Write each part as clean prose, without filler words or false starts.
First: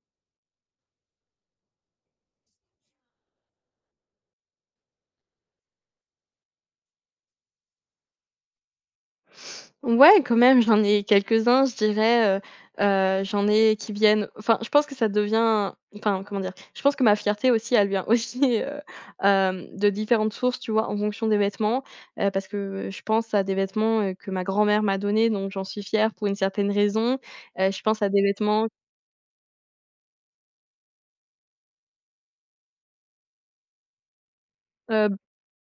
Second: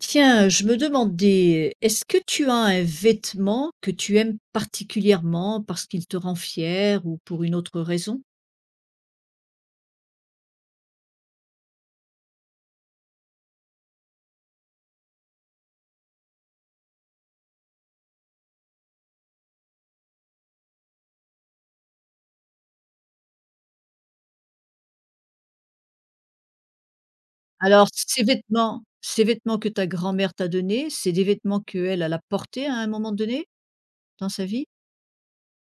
Tiens, je me demandais, est-ce que tu as un vêtement que tu aimes particulièrement parce qu'il te rend fier ou pour une autre raison? Ouais, quand même, j'en ai quelques-uns, je dirais, j'en ai qui viennent enfin, je pense que ça devient enfin, comment dire? Je pense que ma fierté aussi, elle vient aussi, de différentes sources, tu vois? En fonction des vêtements, parce que je pense à des vêtements, que ma grand-mère m'a donnés, donc j'en suis fière pour une certaine raison. Je Alors, pense à des ces vêtements. vêtements ces vêtements que ta grand-mère t'a donnés, c'est des vêtements qu'elle, elle a portés à un moment donné dans sa vie?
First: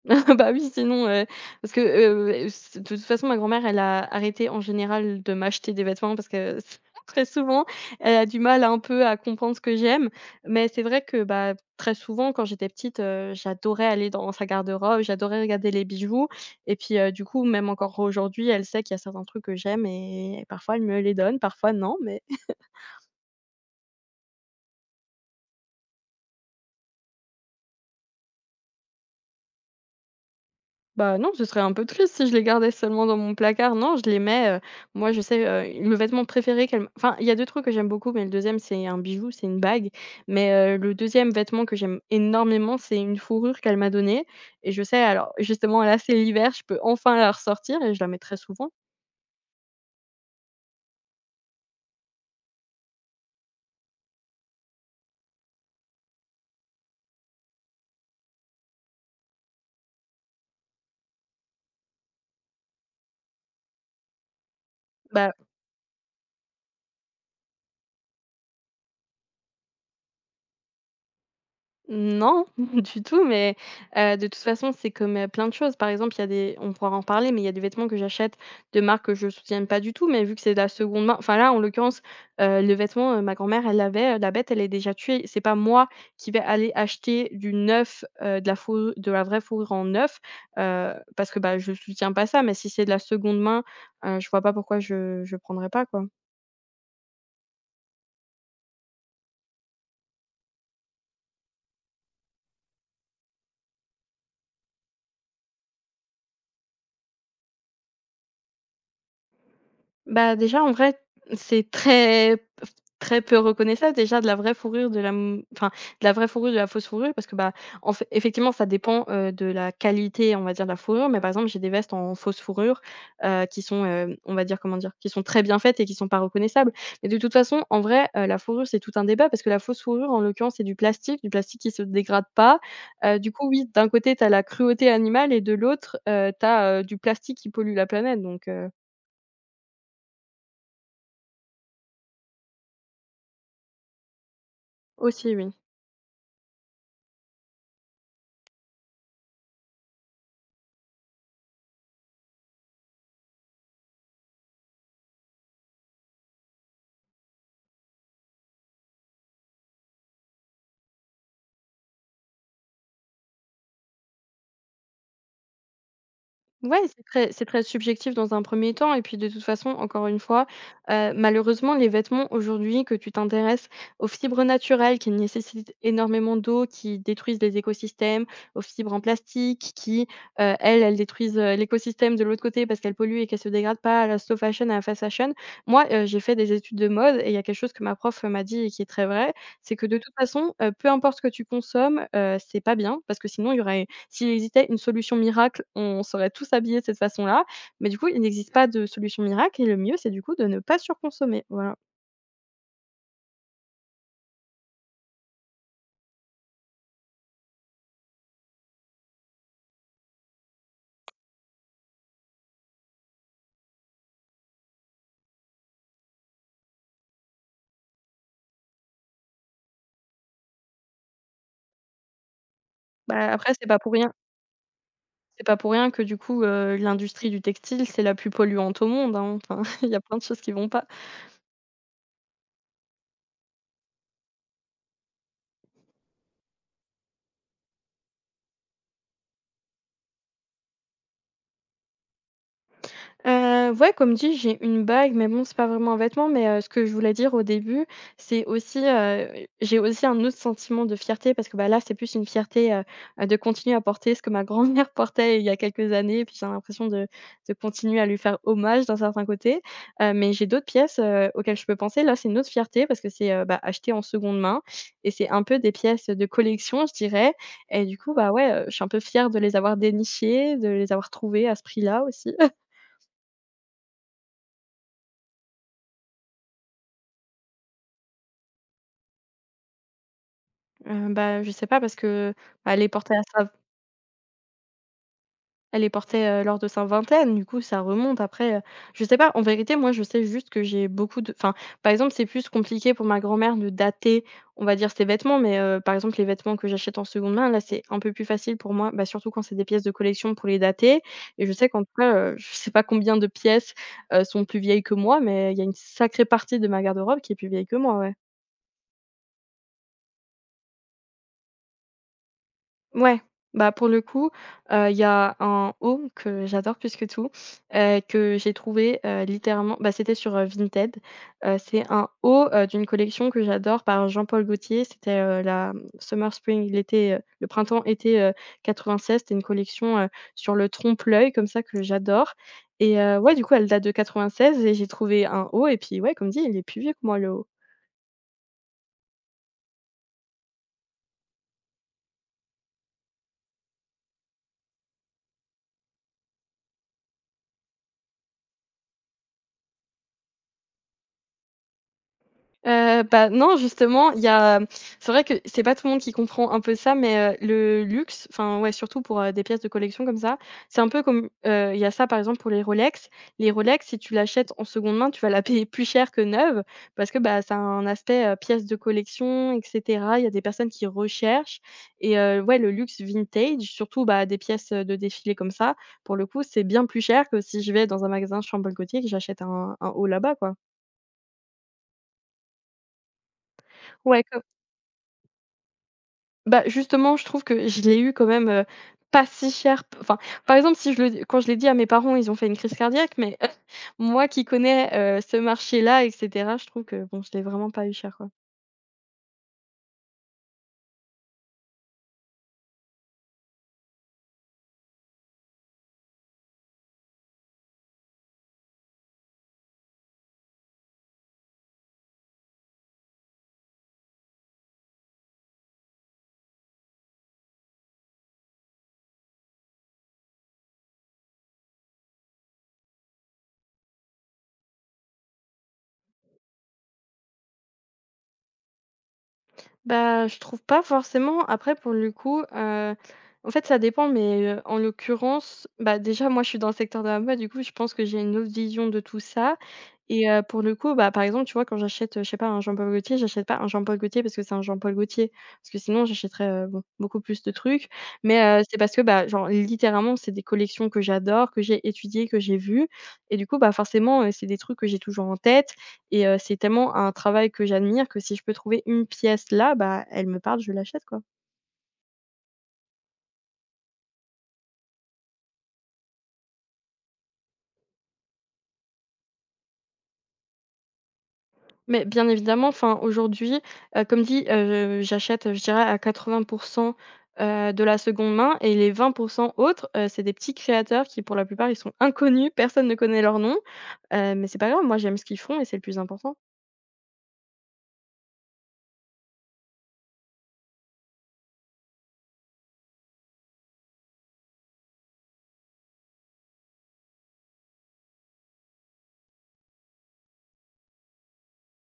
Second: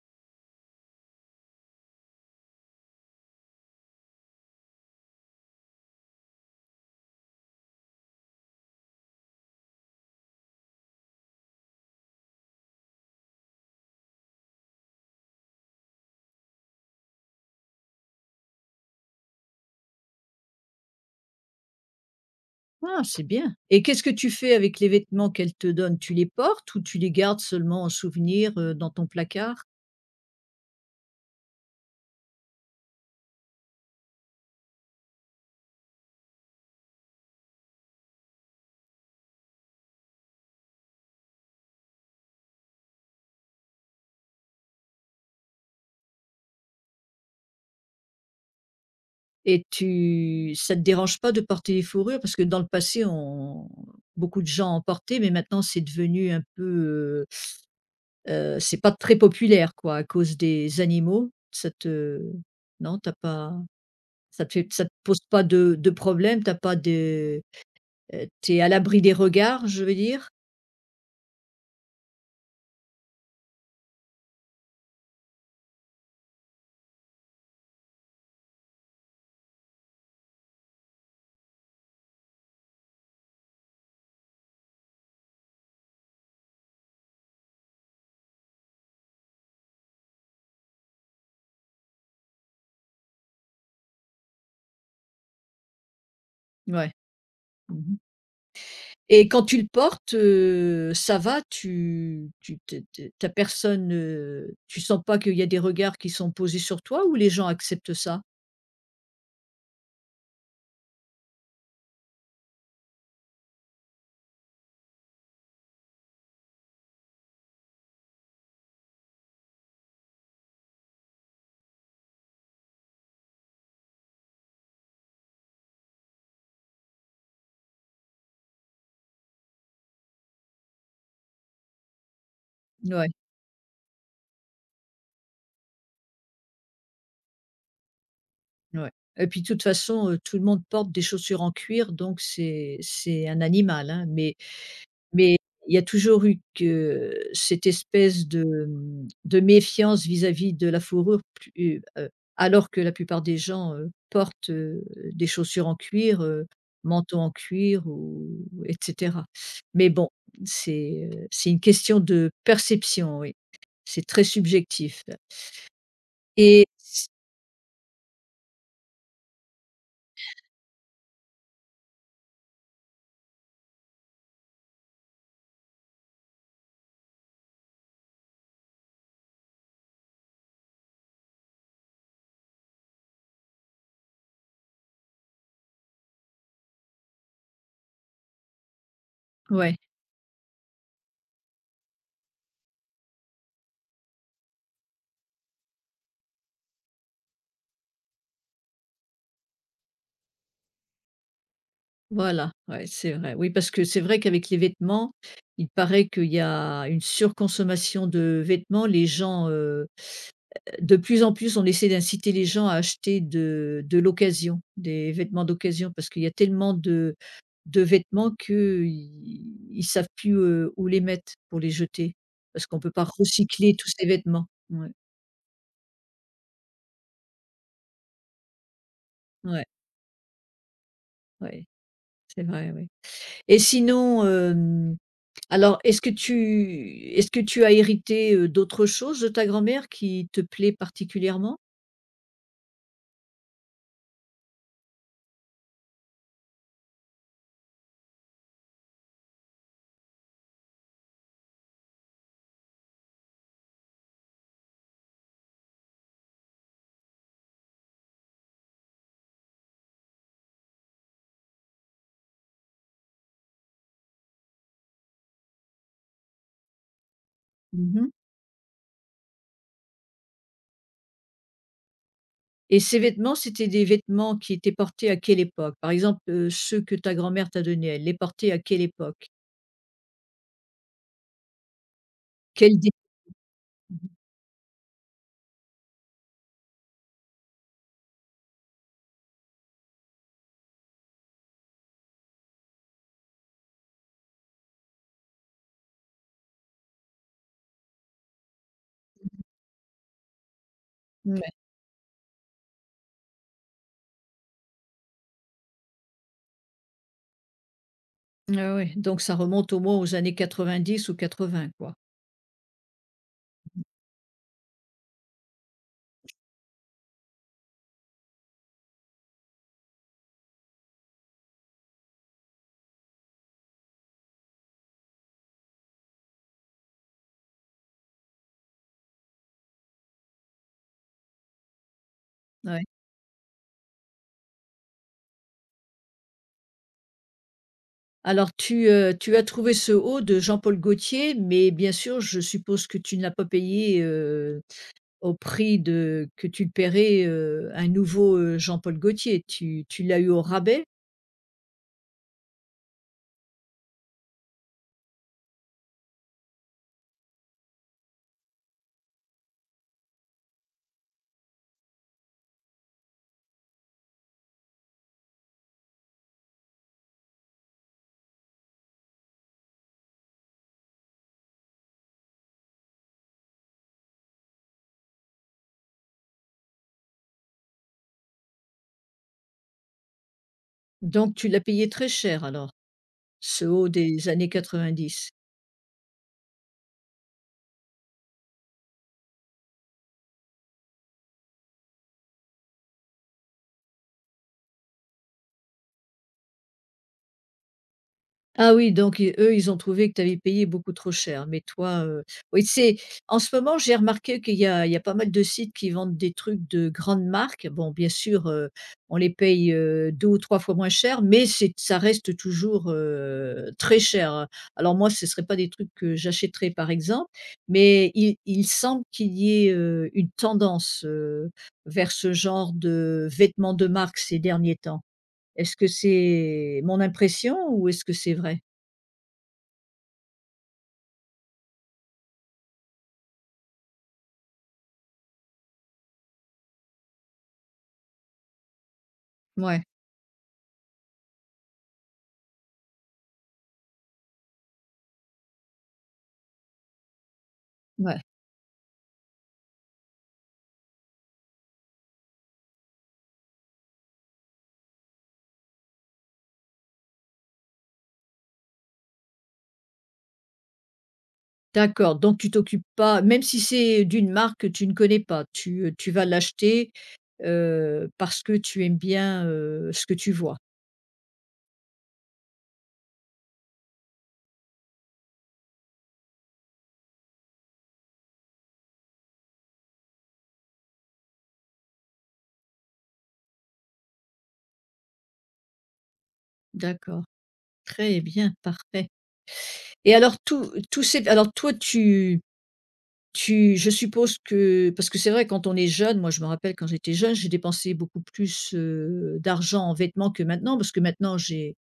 Bah oui, sinon, parce que, s de toute façon, ma grand-mère, elle a arrêté en général de m'acheter des vêtements parce que très souvent, elle a du mal un peu à comprendre ce que j'aime. Mais c'est vrai que, bah, très souvent, quand j'étais petite, j'adorais aller dans sa garde-robe, j'adorais regarder les bijoux et puis, du coup, même encore aujourd'hui, elle sait qu'il y a certains trucs que j'aime et parfois elle me les donne, parfois non, mais Ah, c'est bien, et qu'est-ce que tu fais avec les vêtements qu'elle te donne? Tu les portes ou tu les gardes seulement en souvenir, dans ton placard? bah, non, ce serait un peu triste si je les gardais seulement dans mon placard. Non, je les mets, moi, je sais, le vêtement préféré qu'elle m enfin, il y a 2 trucs que j'aime beaucoup, mais le deuxième c'est un bijou, c'est une bague. Mais, le deuxième vêtement que j'aime énormément, c'est une fourrure qu'elle m'a donnée et je sais alors justement là, c'est l'hiver, je peux enfin la ressortir et je la mets très souvent. Et tu ça te dérange pas de porter des fourrures? Parce que dans le passé, on beaucoup de gens en portaient, mais maintenant c'est devenu un peu, c'est pas très populaire, quoi, à cause des animaux. Ça te non, t'as pas, ça te fait, ça te pose Bah pas de problème? T'as pas de, tu à l'abri des regards, je veux dire? non, du tout, mais de toute façon, c'est comme, plein de choses. Par exemple, il y a des on pourra en parler, mais il y a des vêtements que j'achète de marques que je soutiens pas du tout, mais vu que c'est de la seconde main enfin là, en l'occurrence, le vêtement, ma grand-mère, elle l'avait, la bête, elle est déjà tuée. C'est pas moi qui vais aller acheter du neuf, de la vraie fourrure en neuf, parce que, bah, je soutiens pas ça, mais si c'est de la seconde main, je vois pas pourquoi je prendrais pas, quoi. Ouais. Mmh. Et quand tu le portes, ça va, tu es tu personne, tu sens pas qu'il y a des regards qui sont posés sur toi, ou les gens acceptent ça? Bah, déjà, en vrai, c'est très p très peu reconnaissable, déjà, de la vraie fourrure, de la m enfin, de la vraie fourrure, de la fausse fourrure parce que, bah, en fait, effectivement, ça dépend, de la qualité, on va dire, de la fourrure, mais par exemple, j'ai des vestes en fausse fourrure, qui sont, on va dire, comment dire? Qui sont très bien faites et qui sont pas reconnaissables. Mais de toute façon, en vrai, la fourrure, c'est tout un débat parce que la fausse fourrure, en l'occurrence, c'est du plastique qui se dégrade pas. Ouais, Du coup, oui, d'un côté, t'as la cruauté animale et de l'autre, tu as du plastique qui pollue la planète, donc, ouais. Et puis de toute façon, tout le monde porte des chaussures en cuir, donc c'est un animal, hein, mais aussi, Mais oui. il y a toujours eu que cette espèce de, mmh, de méfiance vis-à-vis de la fourrure plus, alors que la plupart des gens, portent, des chaussures en cuir, manteaux en cuir ou et cetera. Mais bon, c'est une question de perception, oui. C'est très subjectif et Ouais, c'est s très c'est très subjectif dans un premier temps et puis de toute façon, encore une fois, malheureusement, les vêtements aujourd'hui, que tu t'intéresses aux fibres naturelles qui nécessitent énormément d'eau, qui détruisent les écosystèmes, aux fibres en plastique qui, elles, elles détruisent, l'écosystème de l'autre côté parce qu'elles polluent et qu'elles se dégradent pas, à la slow fashion, à la fast fashion. Moi, j'ai fait des études de mode et il y a quelque chose que ma prof m'a dit et qui est très vrai, ouais, c'est que de toute façon, peu importe ce que tu consommes, c'est pas bien parce que sinon il y aurait s'il existait une solution miracle, on serait tous habillés de cette façon-là, mais du coup, il n'existe pas de solution miracle et le mieux, c'est du coup de ne pas surconsommer, voilà. voilà, ouais, c'est vrai. Oui, parce que c'est vrai qu'avec les vêtements, il paraît qu'il y a une surconsommation de vêtements. Les gens, de plus en plus, on essaie d'inciter les gens à acheter de l'occasion, des vêtements d'occasion, parce qu'il y a tellement de vêtements qu'ils ils savent plus, où les mettre pour les jeter. Parce qu'on ne peut pas Bah, après, c'est recycler pas tous pour ces rien vêtements. Ouais, c'est pas pour rien que du coup, l'industrie du textile, c'est la plus polluante au monde, hein, enfin, ouais, il y a plein de choses qui vont pas. ouais, c'est vrai, oui. Et sinon, hem, alors est-ce que tu as hérité, d'autres choses de ta grand-mère qui te plaît particulièrement? Ouais, comme dit, j'ai une bague, mais bon, c'est pas vraiment un vêtement, mais ce que je voulais dire au début, c'est aussi, j'ai aussi un autre sentiment de fierté parce que, bah, là, c'est plus une fierté, de continuer à porter ce que ma grand-mère portait il y a quelques années. Et puis j'ai l'impression de continuer à lui faire hommage d'un certain côté. Mais j'ai d'autres pièces, auxquelles je peux penser. Là, c'est une autre fierté parce que c'est, bah, acheté en seconde main et c'est un peu des pièces de collection, je dirais, et du Mmh. coup, bah, ouais, je suis un peu fière de les avoir dénichées, de les avoir trouvées à ce prix-là aussi. Et ces vêtements, c'était des vêtements qui étaient portés à quelle époque? Par exemple, ceux que ta grand-mère t'a donnés, elle les portait à quelle époque? Bah, je sais pas parce que, bah, Quel dé elle est portée lors de sa vingtaine, du coup ça remonte après, je sais pas. En vérité, moi, je sais juste que j'ai beaucoup de enfin, par exemple, c'est plus compliqué pour ma grand-mère de dater, on va dire, ses vêtements, mais par exemple, les vêtements que j'achète en seconde main, là, c'est un peu plus facile pour moi, bah, surtout quand c'est des pièces de collection pour les dater et ouais, je sais qu'en tout cas, je sais pas combien de pièces, sont plus vieilles que moi, mais il y a une sacrée partie de ma garde-robe qui est plus vieille que moi, ouais. ouais, ouais, donc ça remonte au moins aux années 90 ou 80, quoi. Ouais, bah, pour le coup, il y a un home que j'adore plus que tout, que j'ai trouvé, littéralement bah, c'était sur, Vinted. C'est un haut, d'une collection que j'adore par Jean-Paul Gaultier. C'était, la, Summer Spring, l'été, le printemps-été, 96. C'était une collection, sur le trompe-l'œil comme ça que j'adore Ouais. et ouais, du coup, elle date de 96 et j'ai trouvé un haut et puis, ouais, comme dit, il est plus vieux que moi, le haut. Alors tu, tu as trouvé ce haut de Jean-Paul Gaultier, mais bien sûr, je suppose que tu ne l'as pas payé, au prix de que tu le paierais, un nouveau, Jean-Paul Gaultier. Tu l'as eu au rabais? Bah, non, justement, il y a, c'est vrai que c'est pas tout le monde qui comprend un peu ça, mais, le luxe, enfin, ouais, surtout pour, des pièces de collection comme ça, c'est un peu comme, il y a ça, par exemple, pour les Rolex. Les Rolex, si tu l'achètes en seconde main, tu vas la payer plus cher que neuve parce que, bah, ça a un aspect, pièce de collection, et cetera. Il y a des personnes qui recherchent et ouais, le luxe vintage, surtout, bah, des pièces, de défilé comme ça, pour le coup, c'est bien plus cher que si je vais dans un magasin Chambre-Gaultier et que j'achète un haut là-bas, quoi. Donc tu l'as payé très cher alors, ce haut Ouais, des comme années 90? Bah, justement, je trouve que je l'ai eu quand même, pas si cher p enfin, par exemple, si je le quand je l'ai dit à mes parents, ils ont fait une crise cardiaque, mais moi qui connais, ce marché-là, et cetera, je trouve que bon, je l'ai vraiment pas eu cher, quoi. Ah oui, donc i eux, ils ont trouvé que tu avais payé beaucoup trop cher, mais toi, oui, c'est en ce moment, j'ai remarqué qu'il y a il y a pas mal de sites qui vendent des trucs de grandes marques. Bon, bien sûr, on les paye, 2 ou 3 fois moins cher, mais c'est ça reste toujours, très cher, hein. Alors moi, ce ne serait pas des trucs que j'achèterais, par exemple, mais il semble qu'il y ait, une tendance, vers ce genre de vêtements de marque ces derniers temps. Est-ce que c'est mon impression ou est-ce que c'est vrai? Bah, je trouve pas forcément. Après, pour le coup, en fait, ça dépend, mais, en l'occurrence, bah, déjà, moi, je suis dans le secteur de la mode, du coup, je pense que j'ai une autre vision de tout ça Ouais, et pour le coup, bah, par exemple, tu vois, quand j'achète, je sais pas, un Jean-Paul Gaultier, j'achète pas un Jean-Paul Gaultier parce que c'est un Jean-Paul Gaultier, parce que sinon j'achèterais, bon, beaucoup plus de trucs, ouais. mais, c'est parce que, bah, genre, littéralement, c'est des collections que j'adore, que j'ai étudiées, que j'ai vues et du coup, bah, forcément, c'est des trucs que j'ai toujours en tête et c'est tellement un travail que j'admire que si je peux trouver une pièce là, bah, elle me parle, je l'achète, quoi. D'accord, donc tu t'occupes pas, même si c'est d'une marque que tu ne connais pas, tu, tu vas l'acheter, parce que tu aimes bien, ce que tu vois? Mais bien évidemment, enfin, aujourd'hui, comme dit, j'achète, je dirais à 80, de la seconde main et les 20 autres, c'est des petits créateurs qui, pour la plupart, ils sont inconnus, personne ne connaît leur nom, mais c'est pas grave, moi j'aime ce qu'ils font et c'est le plus important. D'accord, très bien, parfait. Et alors tout tout ces alors toi tu tu je suppose que parce que c'est vrai quand on est jeune, moi je me rappelle quand j'étais jeune, j'ai dépensé beaucoup plus, d'argent en vêtements que maintenant, parce que maintenant j'ai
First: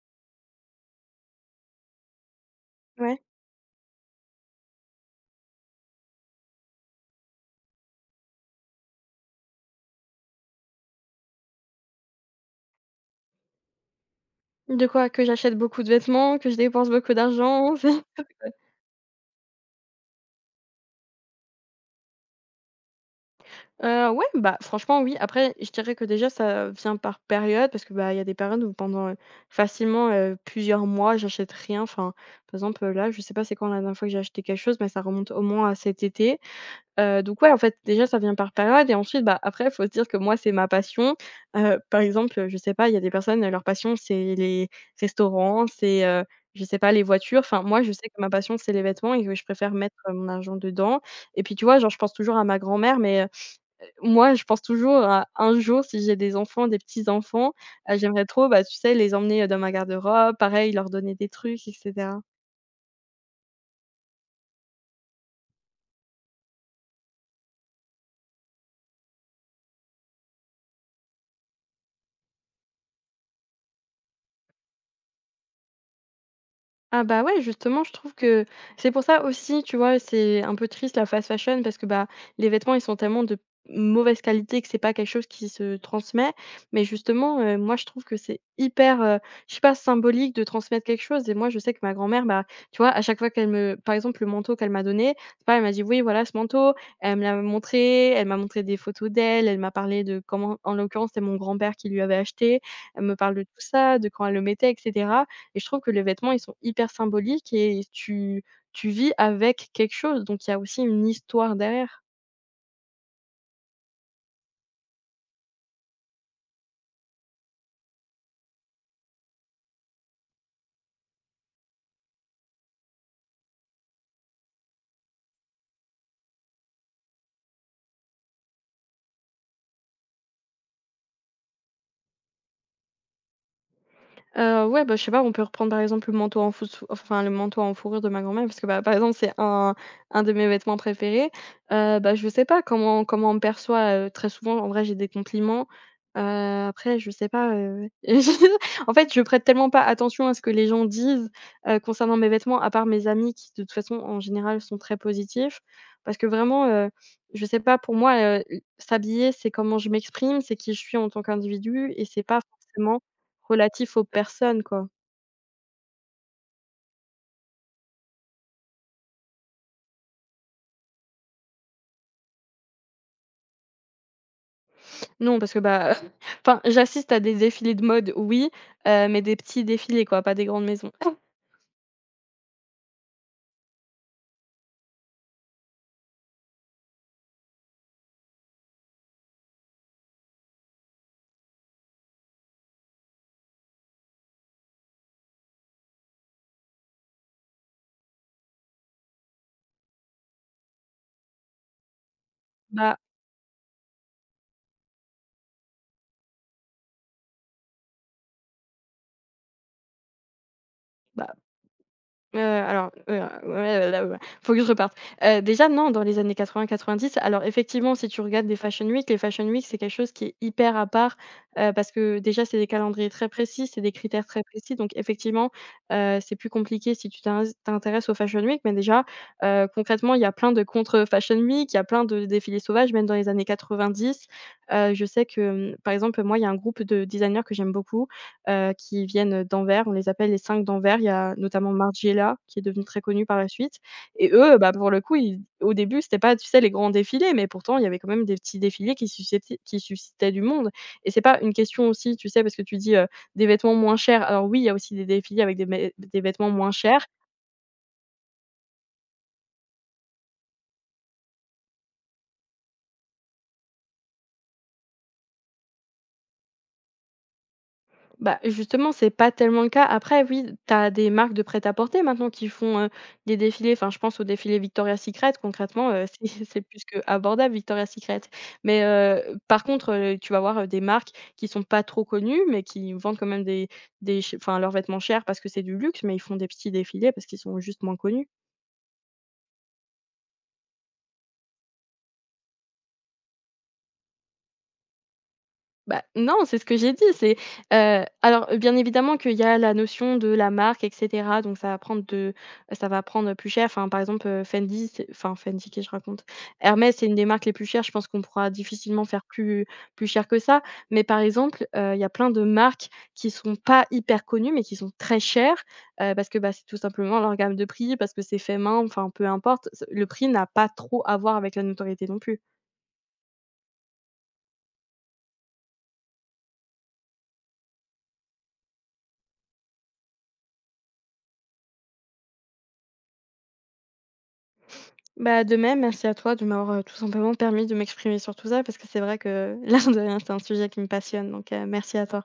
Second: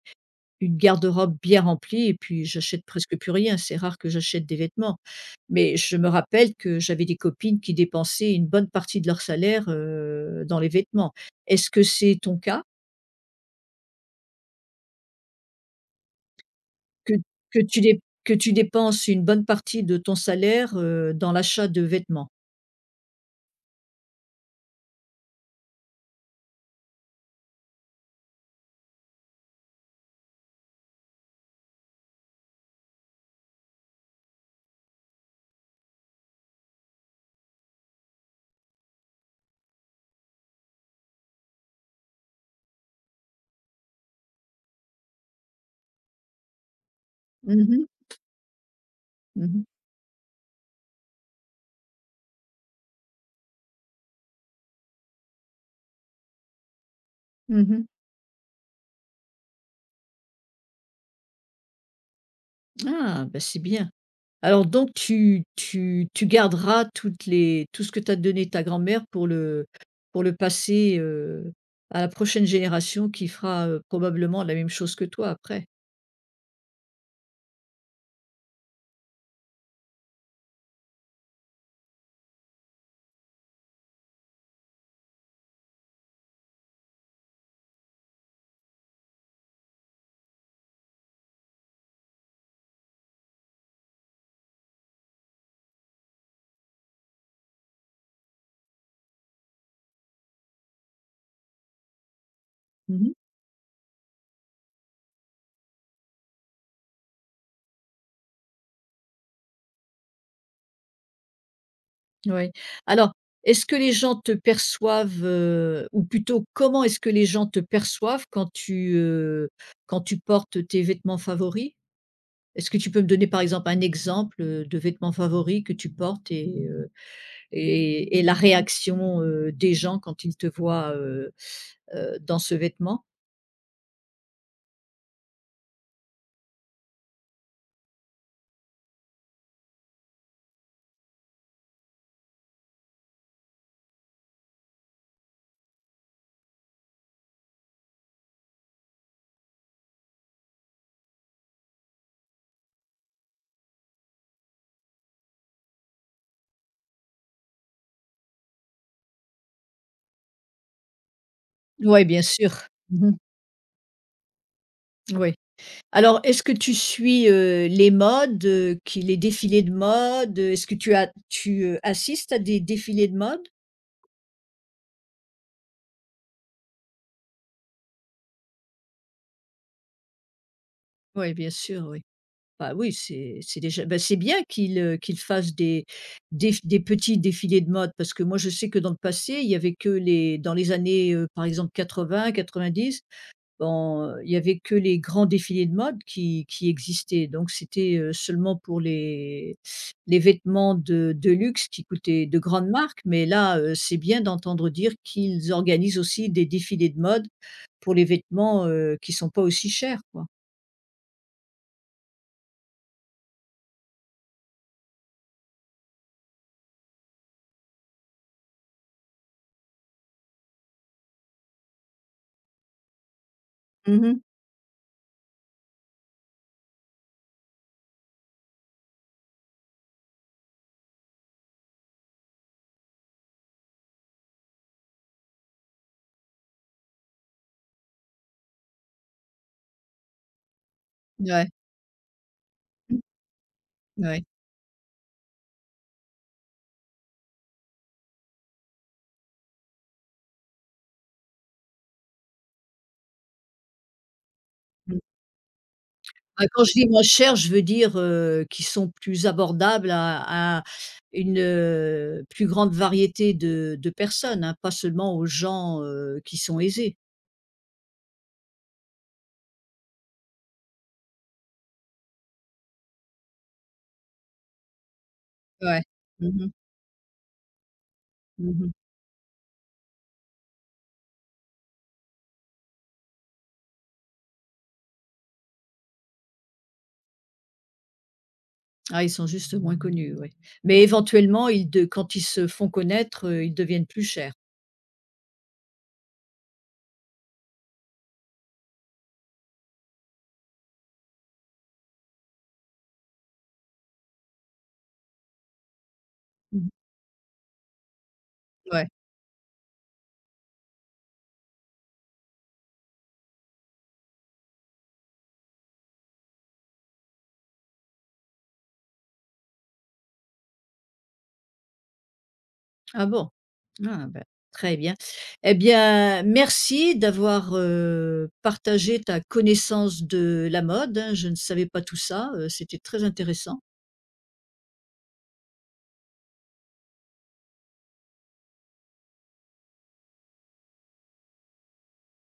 une garde-robe bien remplie et puis j'achète presque Ouais. plus rien. C'est rare que j'achète des vêtements. Mais je me rappelle que j'avais des copines qui dépensaient une bonne partie de leur salaire, dans les vêtements. Est-ce que c'est ton cas? De quoi? Que j'achète beaucoup de vêtements, que je dépense Que beaucoup que d'argent? tu dé que tu dépenses une bonne partie de ton salaire, dans l'achat de vêtements? Ouais, bah, franchement, oui. Après, je dirais que déjà ça vient par période parce que, bah, il y a des périodes où pendant, facilement, plusieurs mois, j'achète rien. Enfin, par exemple, là, je sais pas c'est quand la dernière fois que j'ai acheté quelque chose, mais ça remonte au moins à cet été. Donc ouais, en fait, déjà ça vient par période et ensuite, bah, après faut se dire que moi c'est ma passion. Par exemple, je sais pas, il y a des personnes, leur passion c'est les restaurants, c'est, je sais pas, les voitures. Enfin, Mmh moi mh. je sais que ma passion c'est les vêtements et que je Mmh. préfère mettre, mon argent dedans. Et puis, tu vois, genre, je pense toujours à ma grand-mère, mais moi, je pense toujours à un jour, si j'ai des enfants, des petits-enfants, Mmh. J'aimerais trop, bah, tu sais, les emmener, dans ma garde-robe, pareil, leur donner des trucs et cetera. Ah, bah, c'est bien. Alors donc tu garderas toutes les tout ce que t'as donné ta grand-mère pour le passer, à la prochaine génération qui fera, probablement la même chose que toi après? Ah bah ouais, justement, je trouve que c'est pour ça aussi, tu vois, c'est un peu triste la fast fashion parce que bah, les vêtements, ils sont tellement de mauvaise qualité que c'est pas quelque chose qui se transmet. Mais justement, moi, je trouve que c'est hyper, je sais pas, symbolique de transmettre quelque chose. Et moi, je sais que ma grand-mère, bah, tu vois, à chaque fois qu'elle me par exemple, le manteau qu'elle m'a donné, c'est pareil, elle m'a dit: «Oui, voilà ce manteau». Elle me l'a montré, elle m'a montré des photos d'elle, elle m'a parlé de comment en l'occurrence, c'est mon grand-père qui lui avait acheté. Elle Mmh, me parle de tout ça, de quand elle le mettait etc, et je trouve que les vêtements, ils sont hyper symboliques et tu vis avec quelque chose, donc il y a aussi une histoire derrière. oui. Alors, est-ce que les gens te perçoivent, ou plutôt comment est-ce que les gens te perçoivent quand tu portes tes vêtements favoris? Est-ce que tu peux me donner par exemple un exemple, de vêtements favoris que tu portes et la réaction, des gens quand ils te voient, dans ce vêtement? Ouais, bah, je sais pas, on peut reprendre, par exemple, le manteau le manteau en fourrure de ma grand-mère parce que, bah, par exemple, c'est un de mes vêtements préférés. Bah, je sais pas comment on me perçoit, très souvent, en vrai, j'ai des compliments. Heu, après, je sais pas, en fait, je prête tellement pas attention à ce que les gens disent, concernant mes vêtements, à part mes amis qui, de toute façon, en général, sont très positifs. Parce que vraiment, je sais pas, pour moi, s'habiller, c'est comment je m'exprime, c'est qui je suis en tant qu'individu Oui, et bien c'est pas sûr. forcément Mmh. relatif aux personnes, quoi. Oui. Alors, est-ce que tu suis, les modes, qui les défilés de mode? Est-ce que tu as tu, assistes à des défilés de mode? Non, parce que, bah, enfin, j'assiste à des défilés de mode, oui, mais des petits défilés, quoi, pas des grandes maisons. Oui, bien sûr, oui. Bah, oui, c'est déjà bah, c'est bien qu'ils, qu'ils fassent des déf des petits défilés de mode, parce que moi, je sais que dans le passé, il y avait que les dans les années, par exemple 80-90, bon, il y avait que les grands défilés de mode qui existaient, donc c'était, seulement pour les les vêtements de luxe qui coûtaient de grandes Bah marques, mais là, c'est bien d'entendre dire qu'ils organisent aussi des défilés de mode pour les vêtements, qui sont pas aussi chers, quoi. bah, alors, faut que je reparte. Déjà non, dans les années 80-90, alors effectivement, si tu regardes des fashion week, les fashion week, c'est quelque chose qui est hyper à part, parce que déjà, c'est des calendriers très précis, c'est des Mmh. critères très précis. Donc effectivement, c'est plus compliqué si tu t'intéresses aux fashion week. Mais déjà, concrètement, il y a plein de contre fashion week, il y a plein de défilés sauvages, même dans les années 90. Je sais que, mmh, par exemple, moi, il y a un groupe de designers que j'aime beaucoup, qui viennent d'Anvers. On les appelle les cinq d'Anvers. Il y a Ouais. notamment Margiela qui est devenue Mmh. très connue par la suite. Ouais. Et eux, bah, pour le coup, ils au début, c'était pas, tu sais, les grands défilés, mais pourtant il y avait quand même des petits défilés qui suscéti qui suscitaient du monde. Et c'est pas une question aussi, tu sais, parce que tu dis, des vêtements moins chers. Alors oui, il y a aussi Mmh. des défilés avec des Ah, vêtements quand moins je dis moins chers. cher, je veux dire, qui sont plus abordables à une, plus grande variété de personnes, hein, pas seulement aux gens, qui sont aisés. Bah, justement, c'est pas tellement le cas. Après, oui, tu as des marques de prêt-à-porter maintenant qui font, des défilés. Enfin, je pense au défilé Victoria's Secret, Ouais. concrètement, Mmh c'est mh. c'est plus que abordable Victoria's Secret. Mmh. Mais, par contre, tu vas voir, des marques qui sont pas trop connues, mais qui vendent quand même leurs vêtements chers parce que c'est du luxe, mais ils font des petits défilés parce qu'ils sont juste moins connus. Ah, ils sont juste moins connus, ouais. Mais éventuellement, ils de quand ils se font connaître, ils deviennent plus chers. Bah, non, c'est ce que j'ai dit, c'est, alors, bien évidemment qu'il y a la notion de la marque et cetera, donc ça va prendre plus cher. Enfin, par exemple, Fendi, c'est enfin, Fendi, que je raconte? Mmh. Hermès, c'est une des marques les plus chères, je pense qu'on pourra Ouais. difficilement faire plus cher que ça. Mais par exemple, il y a plein de marques qui sont pas hyper connues, mais qui sont très chères, parce que, bah, c'est tout simplement leur gamme de prix, parce que c'est fait main, enfin, peu importe, le prix n'a pas trop à voir avec la notoriété non plus. Ah bon? Ah bah, très bien. Eh bien, merci d'avoir, partagé ta connaissance de la mode, hein. Je ne savais pas tout ça, c'était très intéressant. Bah, de même, merci à toi de m'avoir tout simplement permis de m'exprimer sur tout ça, parce que c'est vrai que l'air de rien, c'est un sujet qui me passionne, donc merci à toi.